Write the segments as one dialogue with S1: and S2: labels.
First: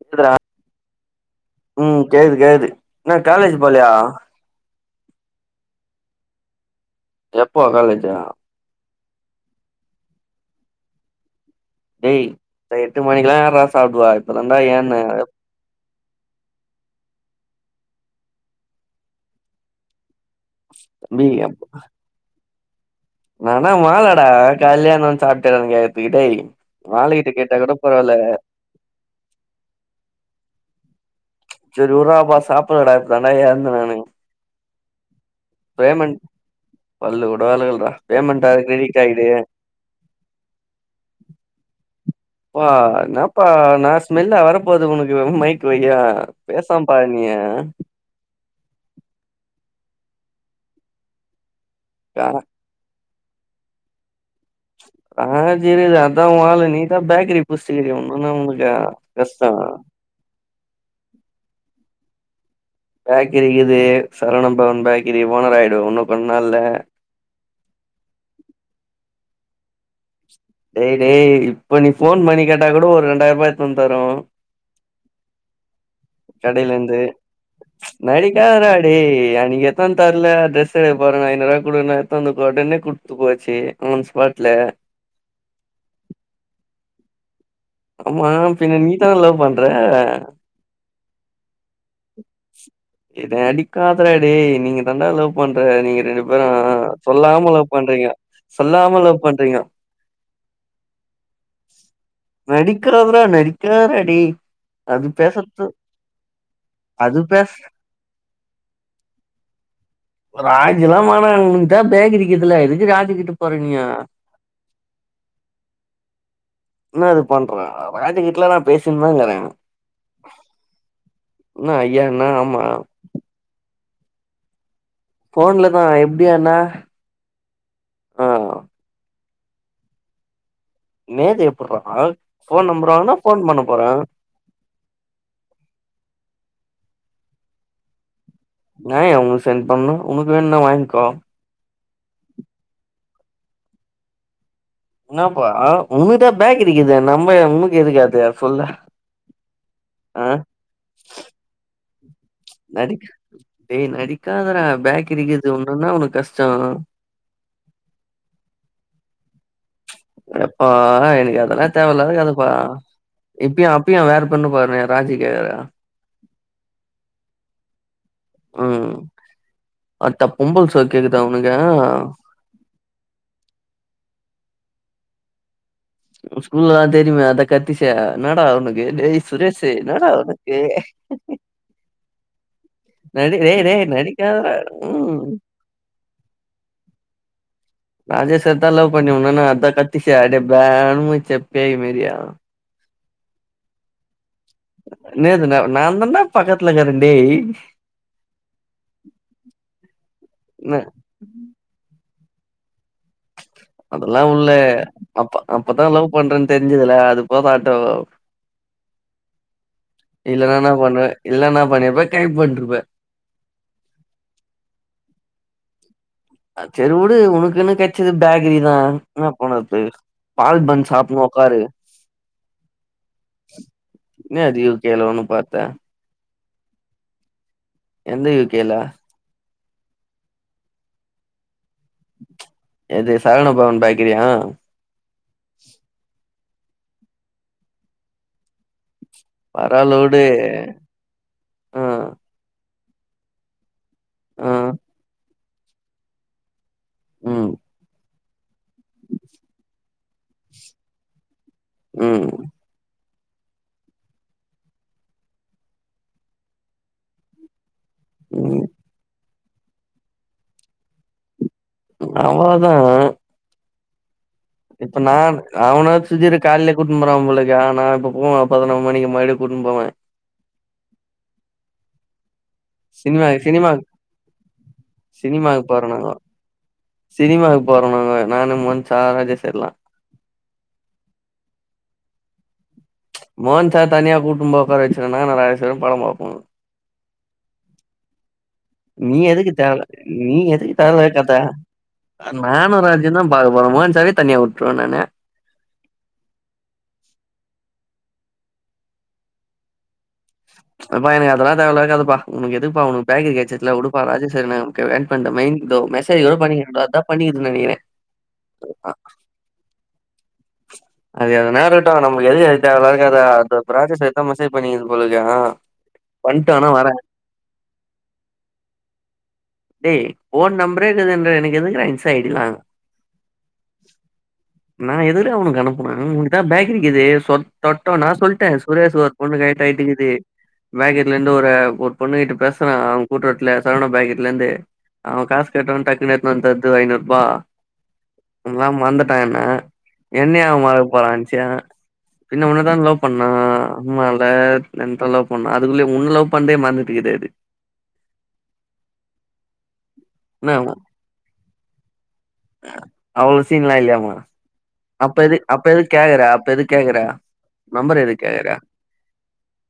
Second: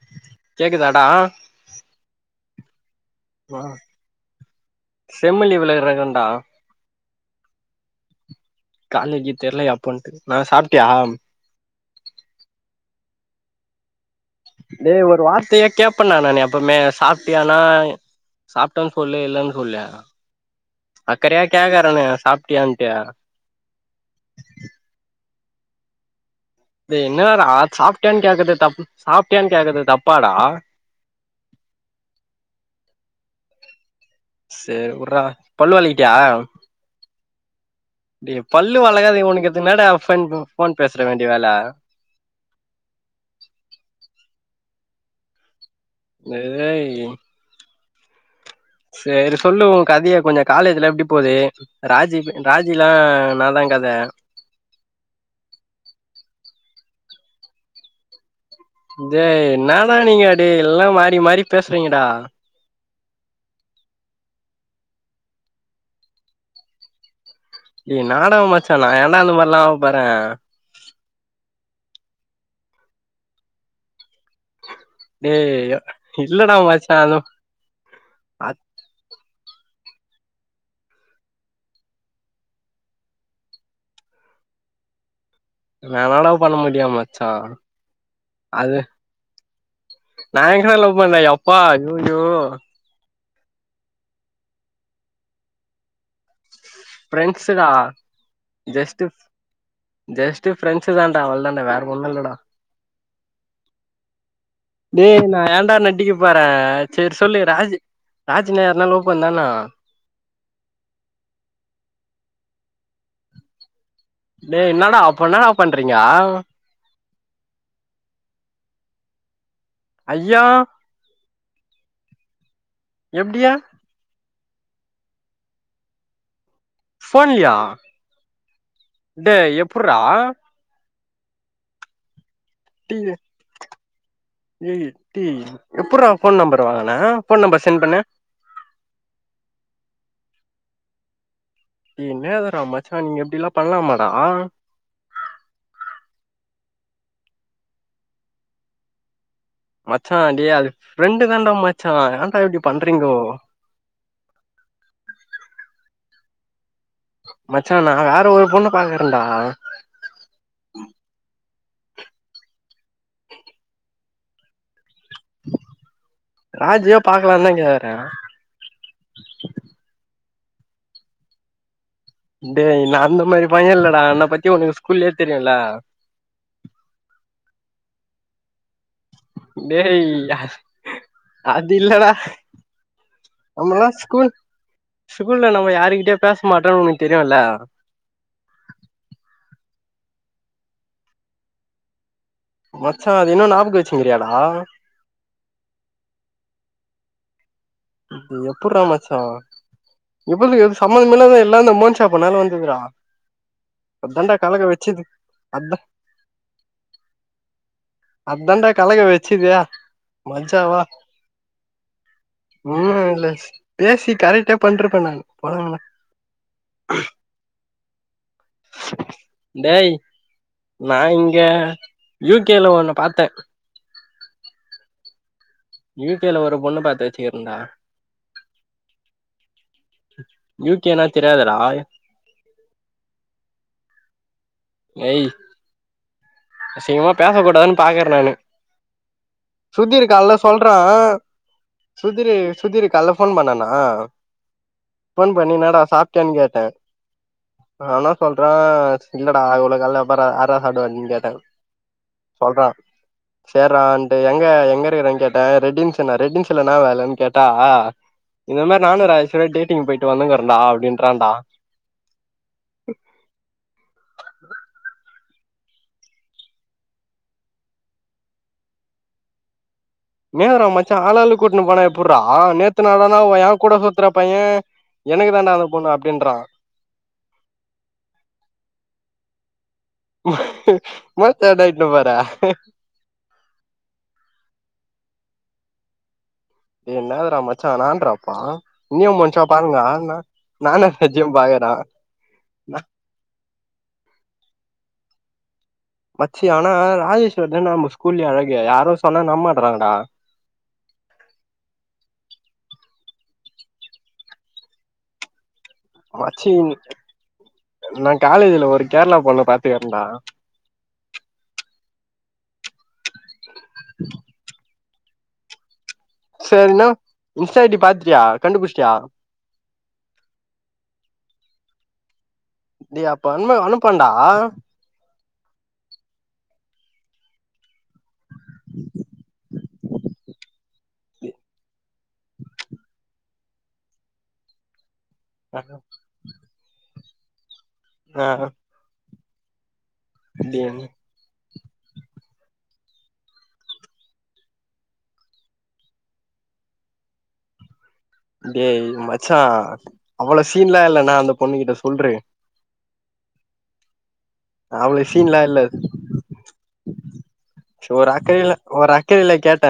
S1: க்குதுறா
S2: கேக்குதாடா
S1: ம் கேக்குது கேக்குது என்ன காலேஜ் போலையா
S2: செம்மு லீவுல இருக்கன்டா
S1: எப்போ காலேஜு
S2: காலேஜு தெர்ல எப்போன்ட்டு நா சாப்ட்டியா
S1: டேய் த எட்டு மணிக்குலா யார்றா சாப்டுவா இப்ப தாண்டா ஏன்ன
S2: டேய் ஒரு வார்த்தையா கேப்பனா நானு எப்போமே சாப்ட்டியானா சாப்டன் சொல்லு இல்லன் சொல்லே அக்கறையா கேக்குறனே சாப்ட்டியான்
S1: நா என்ன ஒ மாகளாடா கல்யாண சாப்ட்டியா என்னென் கேக்கற்த்துக்கு டேய்
S2: டே
S1: மாலுகிட்ட
S2: என்னாடா
S1: கேட்டா கூட பரவால்ல
S2: சாப்ட்டியான் கேக்கற்து தப்பு சாப்ட்டியானு கேக்கற்து தப்பாடா
S1: செரி விர்றாப்பா சாப்புட்லடா இப்பதான்டா எழ்ந்துனுக்
S2: சேரி வுட்றா பல்லு வெளக்கிட்டியா
S1: பேமெண்ட் பல்லு கூட வெலகல்டா
S2: டே
S1: பேமெண்ட் வேற
S2: பல்லு
S1: கிரெடிட்
S2: வெளங்காது
S1: ஆயிடு
S2: ஒனக்கு எது என்னடா ஃபென்பு ஃபோன் பேசுற வேண்டிய வேல
S1: ப்பா என்னப்பா என்ன ஸ்மெல்லா வரப் போது உனக்கு மைக் வெழியா பேசாம்
S2: ஏய்
S1: பாரு நீயு
S2: சேரி சொல்லு ஒ கதைய கொஞ்ச காலேஜ்லா எப்டி போது
S1: ஆ
S2: ராஜிப் ராஜிலா நாந்தா கத
S1: ஆ செரி அதா ஒ ஆலு நீதா பேக்கரி புஸ்ட்சுக்கிறியே ஒன்னுனா உனக்
S2: டைய் என்னாடா நீங்க டேய் எல்லா மாறி மாறி பேசுறீங்கடா
S1: பேக்கரி இக்குது சரவண பவன் பேக்கரி ஓனர் ஆயிடுவ இன்னு கொன் நாள்ல
S2: டேய் என்னாடா மச்சா நா ஏன்டா அந்த மாரில்லா ஆவப்போற
S1: டேய் டேய் இப்போ நீ ஃபோன் பண்ணி கேட்டா கூட ஒரு ரெண்டாயிரூபா எத்துன்னு வந்து தரும்
S2: டேய் இல்லடா
S1: கடையில
S2: மச்சா
S1: இருந்து
S2: அது
S1: நடிக்காதடா டேய் அன்னக்கி எத்துன் தர்ல ட்ரெஸ் எடுக்க போற ஐநூவா குடுன்னு எத்து வந்து ஒடனே குடுத்து போச்சு ஆன் ஸ்பார்ட்ல
S2: நா என்னடா பண்ண முடியு மச்சா
S1: ஆமா பின்ன
S2: அது
S1: நீதான லவ் பண்ற
S2: ம் பண்ல எப்பா ஐய்யய்யோ
S1: ஏய் நடிக்காதடா டேய் நீங்க தாண்டா லவ் பண்ற நீங்க ரெண்டு பேரு ஆ சொல்லாம
S2: ஃப்ரெண்ட்ஸுடா
S1: லவ் பண்றீங்க சொல்லாம
S2: ஜஸ்ட்டு
S1: லவ் பண்றீங்க
S2: ஜஸ்ட்டு ஃப்ரெண்ட்ஸு தாண்டா அவ்ளோ தாண்டா வேற ஒன்னு இல்லடா
S1: நடிக்காதடா நடிக்காதடா டேய் அது
S2: டேய் நா
S1: பேசறது
S2: ஏண்டா நடிக்க போற சேரி
S1: அது
S2: சொல்லு
S1: பேச
S2: ராஜி ராஜினா யாருனா லவா பண்ணுதான்னா
S1: ராஜில்லா வேணா அதா பேக் அடிக்குதுல எதுக்கு ராஜிக்கிட்ட போற நீயா
S2: டேய் என்னடா அப்ப என்னடா பண்றீங்க
S1: என்னாது பண்றே ராஜிக்கிட்டலா நா பேசின்னுதாக்கறே
S2: ஐயா
S1: என்ன ஐயான்னா
S2: எப்டியா
S1: ஃபோன்லதா எப்படியண்ண
S2: போன்லையா டே எப்புட்றா
S1: நேது எப்புட்றா போன் நம்பர்
S2: டீய
S1: வாங்குனா போன் பண்ண போறேன்
S2: டேய் எப்டி எப்புறா அவ ஃபோன் நம்பர் வாங்கு ன ஃபோன் நம்பர் சென்ட் பண்ணு
S1: நா ஏ உனக் சென்ட் பண்ணு உனக்கு வேணுன்னா வாங்கிக்கோ
S2: டேய் என்னதுடா மச்சா நீங்க இப்டிலா பண்லாமாடா
S1: என்னப்பா உனுக்குதா பேக் அடிக்குதே நம்ப உன்னுக்கு எதுக்கு அது சொல்லு
S2: மச்சா
S1: ஆ
S2: டேய் அது ஃப்ரெண்டு தாண்டா மச்சா ஏன்
S1: நடிக் டேய் நடிக்காதடா பேக்கரிக்குது ஒன்னுதா ஒனக்கு கஷ்டோ
S2: மச்சா நா வேற ஒரு பொண்ண பாக்கறேண்டா
S1: எப்பா எனக்கு அதெல்லா தேவையில்லாத கதப்பா இப்பியு அப்பியு வேற பெண்ணு பாரு
S2: ராஜியா பாக்கலாந்தா கேக்கற
S1: பொம்பள சோக் கேக்குதா ஒனக்கு
S2: டேய் நா அந்த மாரி பைய இல்லடா என்ன பத்தி ஒனக்கு ஸ்கூல்லேயே தெரியுல்ல
S1: ஸ்கூல்லதா தெரியுமே அதா கத்திச்சே என்னடா ஒனக் கு டேய் சுரேஷு என்னடா
S2: டேய்
S1: ஒனக்கு
S2: அது இல்லடா
S1: நடி ரேய் ரேய்
S2: நம்மல்லா ஸ்கூல்
S1: நடிக்காதடா ம்
S2: ஸ்கூல்ல நம்ம யாருகிட்டயு பேச மாட்டோன்னு உனக்கு தெரியுல்ல
S1: ராஜேஸ்வரிதா லவ் பண்ணி உன்னொன்னு அதா கத்திச்சே அப்டே பேனு மூச்சே பேய் மாரியே
S2: மச்சா அது இன்னு ஞாபக வச்சுன்னுருக்கியாடா
S1: அண்ணே இது நா நாந்தாண்டா பக்கத்துல இக்குற டேய்
S2: எப்புறா மச்சா எப்புடி எனக்கு
S1: என்ன
S2: சம்மந்த இல்லாத எல்லா நா ம ப்பனால வந்துதுடா
S1: அதெல்லா ஒன்னுல்லே அப்ப
S2: அதா
S1: அப்பதா லவ் பண்றேன்னு தெரிஞ்சதுல அது போதாட்டோ
S2: தாண்டா கலக வச்
S1: இல்லனா என்ன பண்ணுவ இல்லனா என்னா பண்ணிருப்ப கை பு
S2: ம் இல்ல பேசி கரெட்டே பண்ருப்ப நானு போங்கடா
S1: செரி உடு உனுக்குன்னு கெச்சது பேக்ரிதா என்ன பண்ணறது
S2: டேய்
S1: பால் பன்
S2: நா
S1: சாப்புணு
S2: இங்க
S1: உக்காரு
S2: யூ கே ல ஒன்னு பாத்தே
S1: இன்னா அது ஒ கைல ஒன்னு பாத்த
S2: யூ கே ல ஒரு பொண்ண பாத்து வச்சிக்கிறண்டா
S1: எந்த யூ கே ல
S2: யூ கே னா தெரியாதராய்
S1: எது சரவண பவன் பேக்கிறியா
S2: எய் அசிங்கமா பேசக் கூடாதுன் பாக்கற நானு சுதி
S1: பரவாலோடு
S2: இருக்கால்ல சொல்றா
S1: ஆ
S2: சுதிரு சுதிரு கால்ல ஃபோன் பண்ணானா
S1: ஆ
S2: ஃபோன் பண்ணி என்னாடா சாப்ட்டியான் கேட்ட
S1: ம்
S2: அவ்னா சொல்றா இல்லடா இவளோ கால்ல பாரா ஆர்றா சாப்டுவா நீங் கேட்டா
S1: ம்
S2: சேர்றான்ட்டு எங்க எங்க இருக்ன் கேட்டா ரெட்டின்ஸுனா ரெட்டின்ஸ்ல என்னா வேலன் கேட்டா இந்த
S1: ம்
S2: மாரி நானு ராஜேஸு டேட்டிங் போயிட்டு வந்துக்குறொன்டா அப்டின்றான்டா
S1: அவ்ளதா இப்ப நா அவன சுஜிரு கால்லையே கூட்னு போறாம் போலருக்கு ஆனா நா இப்ப போவு பதினோ மணிக்கு மயிடு கூட் னு போவே
S2: நூ என்னடா மச்சா ஆளாளுக் கூட்னு போனா எப்புர்றா ஆ நேத்து நல்லாதா
S1: சினிமா
S2: ஒ ஏங்
S1: சினிமா
S2: கூட சுத்துற பைய எனக்கு தாண்டா அந்த பொண்ணு அப்டின்றா
S1: சினிமாவுக் போறோமுங்க நானு மன்சா ராஜேஸு எல்லா
S2: [unintelligible] ஏண்டா இட்னு போற
S1: மோஹன் சார் தனியா கூட்டும் போ ஒக்கார வச்சிருவ நா ராஜேஸு படம் பாப்போ
S2: என்னாதுரா மாச்சா நான்றாப்பா இனியு
S1: நீ
S2: மச்சா
S1: எதுக்கு
S2: பாருங்க
S1: தேவயில்லா
S2: நா
S1: நீ எதுக்கு
S2: நானு
S1: தேவல்லா
S2: சத்தியம்
S1: கத்த
S2: பாக்கறா
S1: நானு ராஜன்தா பாக்க போவோ மோஅன் சாரவே தனியா உட்ருவ நானு
S2: கூல்லயே அழகு யாரு சொன்னா நம்மாட்றாங்கடா
S1: அப்பா எனக்கு அதெல்லா தேவா இல்லாத கதப்பா உனக்கு எதுப்பா உனக்கு பேக்கிருக்குற [unintelligible] உடுப்பா ராஜேஸ் சார் என்னா நமக்கு ஏன் பண்ற மெய்ன் இதோ மெசேஜ் கூட
S2: மச்சி
S1: பண்ணிக்கிறன்டா அதா பண்ணிக்கிதுன் நெனக்கிறே
S2: நா காலேஜ்ல ஒரு கேரளா பொண்ண பாத்துக்கறன்டா
S1: அது எதனா இருக்கட்டு நம்ளுக்கு எது எது தேவ இல்லாத கத அதுட்ட ப்ராஜக்ட் செய்யதா மெசேஜ் பண்ணிகிது போலர்க்கு ஆ பண்ட்டு ஆனா
S2: சேர்னா
S1: வரேன்.
S2: இன்ஸ்டா ஐ டி பாத்துட்டியா கண்டுபுஷ்ட்டியா
S1: டேய் ஓன் நம்பரே இக்குதுன்ற எனக்கு எதுக்குடா இன்ஸா ஐ
S2: டேய் அப்ப அன்ம அனுப்பான்டா
S1: டா அவனுக் அனுப்பணு உங்கிட்ட பேக்கிரிக்குது சொட் தொட்டோ நா சொல் ட்ட சுரேஸு ஒரு பொண்ணு கயெட் ஆயிட்டிக்குது பேக்கிரிலேந்து ஒரு ஆ ஒரு பொண்ணுகிட்ட பேசுறா அவ கூட்ரோட்ல சரவணா பேக்கிரிலேந்து அவ காஸ் கேட்டவுன் டக்குனு எத்னு வந் தர்து ஒ ஐநூர்பா
S2: ஆ
S1: நம்ளலா மறந்துட் டான்ன என்னியா
S2: டேய்
S1: மறக் போறான்ச்சு பின்ன உன்னதான லவ் பண்ணா அமால்ல என்தா லவ் பண்ணா அதுக்குள்ளயே உன்ன லவ் பண்தே மறந்துட்டுக்குது அது
S2: டேய் மச்சா அவ்வளோ
S1: என்ன
S2: சீன்லா இல்ல நா அந்த பொண்ணுக் கிட்ட சொல்று
S1: அவ்ளோ சீன்லா இல்லையாமா
S2: அவ்ளோ
S1: அப்ப எது
S2: சீன்லா
S1: அப்ப எதுக் கேக்கற அப்ப எதுக் கேக்கற
S2: சுமா ஒரு அக்கறைல ஒரு அக்கறைல கேட்ட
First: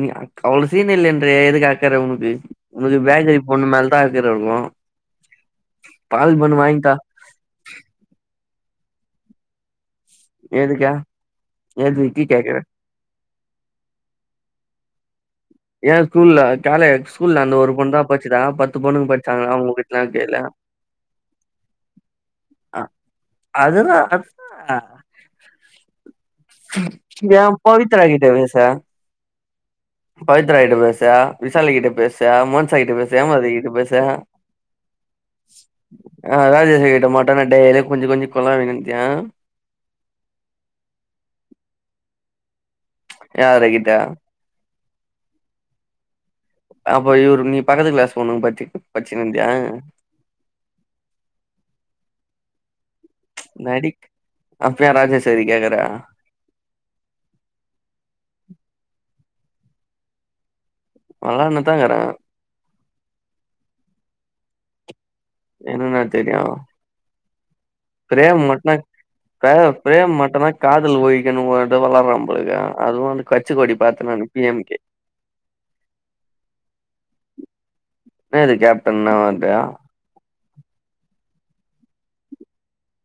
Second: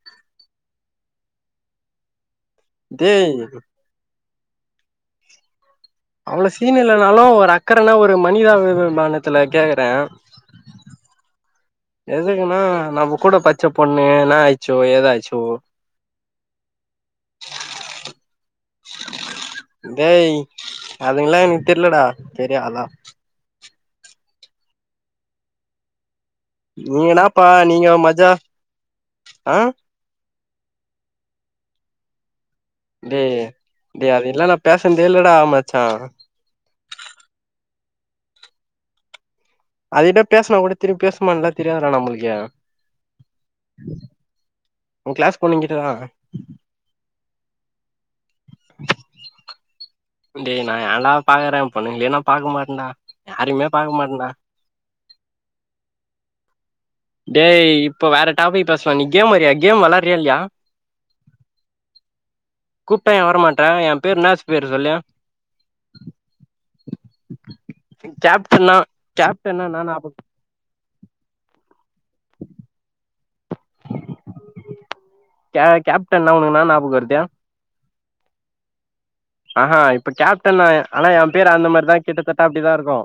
S1: நீ அவ்ளோ சீன் இல்லன்றியே எதுக்கு அக்கற உனுக்கு உனுக்கு
S2: டேய்
S1: பேக்கிரி பொண்ணு மேல் தா [unintelligible]
S2: அவ்ளோ சீன் இல்லனாலு ஒரு அக்கறனா ஒரு மனிதாபிபிமானத்துல கேக்கற
S1: எதுக்க
S2: எதுக்குன்னா நம்ப கூட பட்சப் பொண்ணு என்ன ஆயிச்சோ ஏதாய்ச்
S1: ஏ ஸ்கூல்ல காலே ஸ்கூல்ல அந்த ஒரு பொண்ணுதா பட்ச்சிதா பத்து பொண்ணுங்க பட்ச்சாங்க அவ்ங்க கிட்லா
S2: டேய்
S1: கேலா
S2: அதுங்கல்லா எனக்கு தெர்லடா தெரியு அதா
S1: அதுதா அதா ஏ
S2: நீங்கனாப்பா நீங்க
S1: பவித்ரா கிட்ட
S2: மஜா
S1: பேசே
S2: ஆ
S1: பவித்ரா கிட்ட பேச விசாலிகிட்ட பேச மோன்
S2: டேய் டேய் அதுங்கிட்லா பேசன்தே இல்லடா மச்சா
S1: ஆ ராஜேசு கிட்ட மட்டுன்ன டெய்லியு கொஞ்சி கொஞ்சி கொலாவினுந்தியா
S2: அதிட்ட பேசுனா கூட திருப்பி பேசுமான்லா தெரியாதுறா நம்ளுக்கே
S1: யாரு கிட்டா
S2: உ கிளாஸ் பொண்ணுங்கிட்டதா
S1: அப்ப இவுரு நீ பக்கத்து கிளாஸ் பொண்ணுங்க பத்தி பச்சின்னு இருந்தியா
S2: டே நா யான்டா பாக்கறே பொண்ணுங்லயே நா பாக்க மாட்டன்டா
S1: நடிக் அப்ற ஏ ராஜேஸ்வரி கேக்கற
S2: டேய் இப்ப வேற டாபிக பேசலா நீ கேம் வரியா கேம் வெளாடறியா இல்லியா
S1: வெளான்னுதா இக்குற
S2: கூப்டா யே வரமாட்ட ஏம் பேரு இன்னா பேரு சொல்லு
S1: எனக்கெனா தெரியு பிரேம் மட்ன
S2: கேப்டன்னா
S1: இப்ப
S2: கேப்டன்னா என்னா
S1: பிரேம்
S2: ஞாபக
S1: மட்டுந்தா காதல் ஒழிக்கணு போ ராடறா போலகிதே அதுவு அந்து கச்சி கொடி பாத்த நானு பி எம் கே
S2: கே கேப்டன்னா உனக் என்னா நாபக வர்து
S1: இன்னாதுக்கே
S2: அ ஆ இப்ப கேப்டன்னு ஆனா எம் பேரு அந்த மார்தா கிட்டத்தட்ட அப்டிதா இருக்கு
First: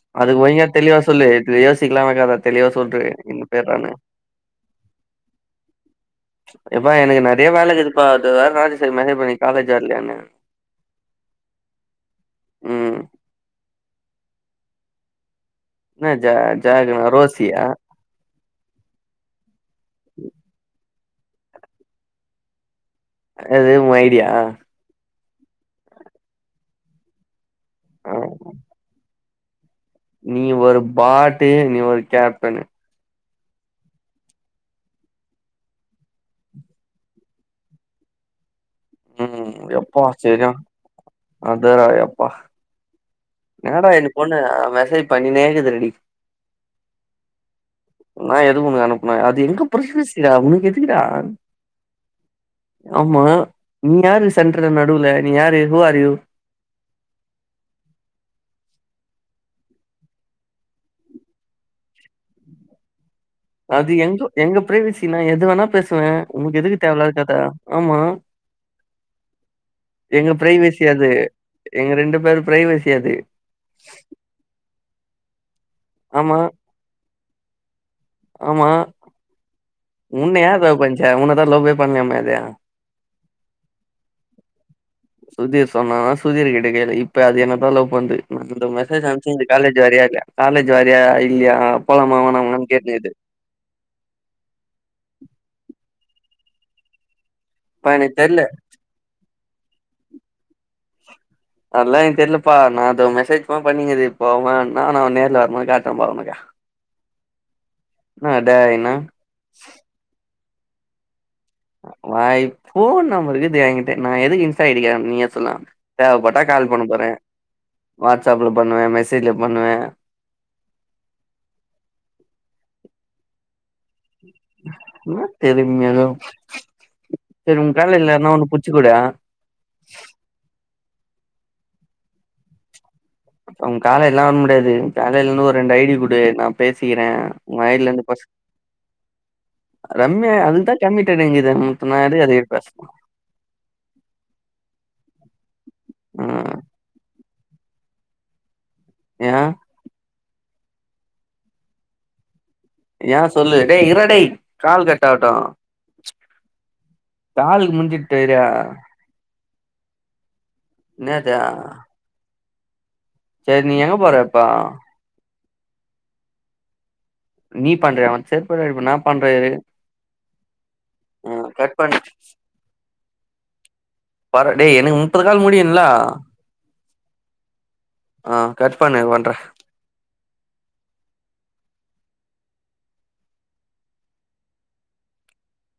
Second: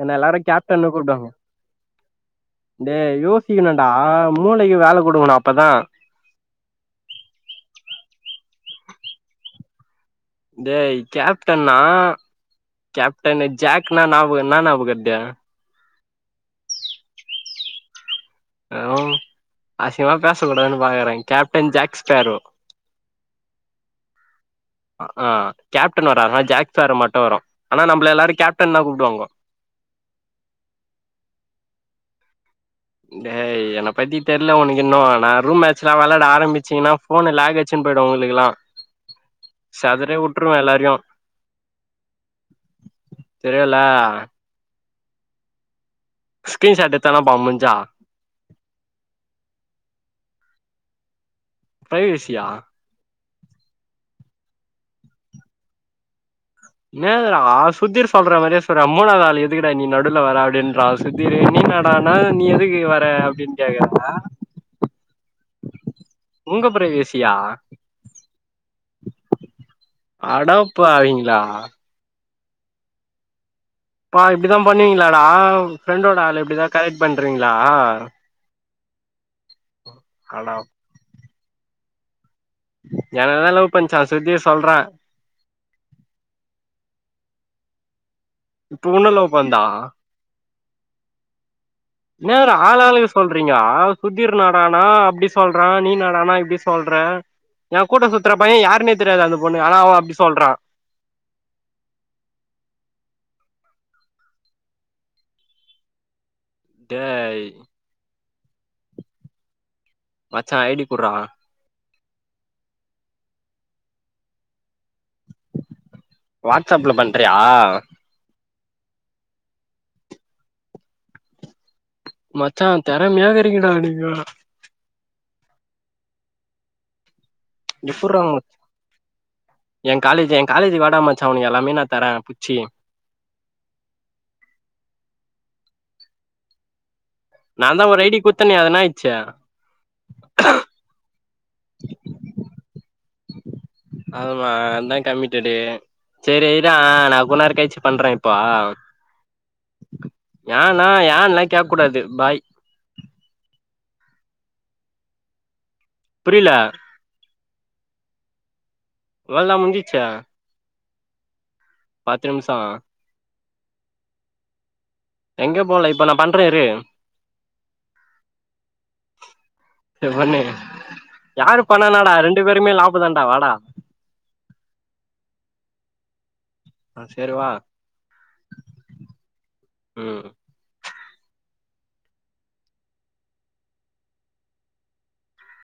S2: என்ன எல்லாரு
S1: அதுக்கு ஒழுங்கா
S2: கேப்டன்னு
S1: தெளிவா சொல்லு
S2: கூப்டுவாங்கோ
S1: இது யோசிக்கலாமே கதை தெளிவா சொல்று
S2: டேய்
S1: இந்த பேர் நானு
S2: யோசிக்குனுன்டா மூளை க்கு வேல குடுக்கணு அப்பதா
S1: எப்பா எனக்கு நெறய வேலகிதுப்பா அது வேற ராஜேஸரி மேசேஜ் பண்ணிது காலேஜ் வர்லயானு
S2: டேய் கேப்டன்னா
S1: ம்
S2: கேப்டனு ஜேக் நா நாபக இன்னா நாபகர்து
S1: இன்னா ஜே ஜேக்னா ரோசியா
S2: ஹரோ அசிங்மா பேசக் கூடாதுன் பாக்கற கேப்டன் ஜேக் ஸ்பேரோ
S1: அது உ ஐடியா
S2: அ ஆ கேப்டன் வராதுடா ஜேக் ஸ்பேரோ மட்டு வரு ஆனா நம்பள
S1: ஆ
S2: எல்லாரு கேப்டன் தா கூப்டுவாங்கோ
S1: நீ ஒரு பாட்டு நீ ஒரு கேப்டனு
S2: டேய் என்ன பத்தி தெர்ல ஒனக்கின்னு நா ரூம் மேட்ஸ்லா வெளாட ஆரம்பிச்சிங்னா ஃபோனு லேகச்சின் போய்டு உங்ளுக்லா
S1: ம் யப்பா செரியான
S2: எல்லாரையு
S1: அந்தராயப்பா
S2: தெரியுல்ல
S1: இன்னாடா இந்த பொண்ணு மெசேஜ் பண்ணினேகிது ரெடி
S2: ஸ்கிரீன்ஷாட் எத்தனா பா முஞ்சா
S1: நா எதுக்கு உனுக்கு அனுப்ன அது எங்க பிரசஸிடா உனக்கெதுக் குடா
S2: பிரைவசியா
S1: நீ யாரு சென்ட்ரல நடுவுல நீ யாரு ஹூ ஆர் யூ
S2: என்னதுடா சுத்திர் சொல்ற மாரியே சொல்ற மூனாவுது ஆள் எதுக்டா நீ நடுல வர அப்டின்றா சுத்திரு நீ என்னடானா நீ எதுக்கு வர அப்டின்னு
S1: அது
S2: கேக்குற
S1: எங்க எங்க பிரைவேசி நா எது வேணா வ
S2: உங்க
S1: உனகெதுக்கு தேவ இலாத கத
S2: பிரைவேசியா
S1: ஆமா எங்க பிரைவேசி அது
S2: அடப்பாவிங்களா
S1: எங்க ரெண்டு பேரு பிரைவேசி அது
S2: பா இப்டிதா பண்ணுவிங்ளாடா ஃப்ரெண்டோட
S1: ஆமா
S2: ஆள இப்டிதா கரெக்ட் பண்றிங்ளா
S1: ஆமா உன்ன யார் லவ் பண்ச்சா உன்னதா லவ்வே பண்ணமயாதே
S2: எனனதா லவ் பண்ச்சா சுத்திர் சொல்ற
S1: சுதீர் சொன்னானா சுதீர் கிட்ட கேளு இப்ப அது என்னதா லவ் பண்து எனக்கிந்த
S2: இப்ப
S1: மெசேஜ்
S2: உன்ன லவ்
S1: அனுப்ச்ந்துது
S2: பண்தா
S1: காலேஜ் வாரிய இல்லயா காலேஜ் வரியா இல்லயா போலாமா வேணாமான் கேட்னுகிது
S2: றிங்க சுதீர் என்னடானா அப்டி சொல்றா நீ என்னடான இப்டி சொல்ற எ
S1: ப்பா
S2: கூட்ட
S1: எனக்கு
S2: சுத்ற
S1: தெர்ல
S2: பைய யாருன்னே தெரியாது அந்த பொண்ணு ஆனா அவ அப்டி சொல்றா
S1: அதெல்லா என தெரியலுப்பா நா அத மெசேஜ் பண்ணீங்குது போவேன்னா நா நேர்ல வரே போது காட்ரே பார் உனக்கு போணுக்கா
S2: டேய்
S1: என்ன டேய் நா
S2: மச்சா ஐ டி குட்றா
S1: மை ஃபோன் நம்பருக்கு எங்கிட்டே நா எதுக்கு இன்ஸ் சைட்டுகே நீயா சொன்னே தேவைப்பட்டா கால் பண்ண
S2: வாட்ஸ்அப்ல
S1: போறே
S2: பண்றியா
S1: வாட்ஸ்அப்ல பண்ணுவே மெசேஜ்ல பண்ணுவே
S2: மச்சா தெரமயா இருக்குட
S1: என்ன தெரிமையோ செரி உங்க
S2: எப்புட்றா
S1: கால்னிலயாருனா ஒண்ணு புச்சு குடே
S2: ட்டா மச்ச உனக் எல்லாமே நா தரே புச்சி
S1: அவங்க காலேஜ்லா வர முடியாது காலேயில இருந்து ஒரு ரெண்டு ஐ டி குடு நா பேசி ஏ
S2: நா தா
S1: வயல
S2: ஒரு
S1: இருந்து
S2: ஐ டி
S1: பசங்
S2: குத்தனே அது என்னாயிச்சு
S1: ரம்யா அதுதா கெம்பிடேனே [unintelligible]
S2: ஆமா அண்ணே கம்மிடடு செரி
S1: ஆ
S2: இரே நா கொன்நேரெக் கேச்சி பண்றே இப்போ
S1: ஏ
S2: யானா யன் என்ன கேக் கூடாது பாய்
S1: ஏ சொல்லு டே இர்டா டே கால் கட்ட ஆகட்டு
S2: புரியல
S1: தாலுக்கு முடுஞ்சுட்டேரியா
S2: அவளோ தா முஞ்சிச்சா
S1: என்னதா
S2: பாத்து நிமிஷோ
S1: செரி நீ எங்க போறப்போ
S2: எங்க போல இப்ப நா பண்றே இரு
S1: நீ பண்றயா அவன செருப்பாலடிப்பே நா பண்றே இரு
S2: சரி பண்ணு
S1: ஆ
S2: யாரு
S1: கட்
S2: பண்ணா
S1: பண்ணு
S2: என்னடா ரெண்டு பேருமே லாபோதாடா வாடா
S1: பார்ட டே எனக்கு முப்பது கால் முடியனுலே
S2: ஆ சேரி வா
S1: ஆ கட் பண்ணு பண்றே
S2: ம்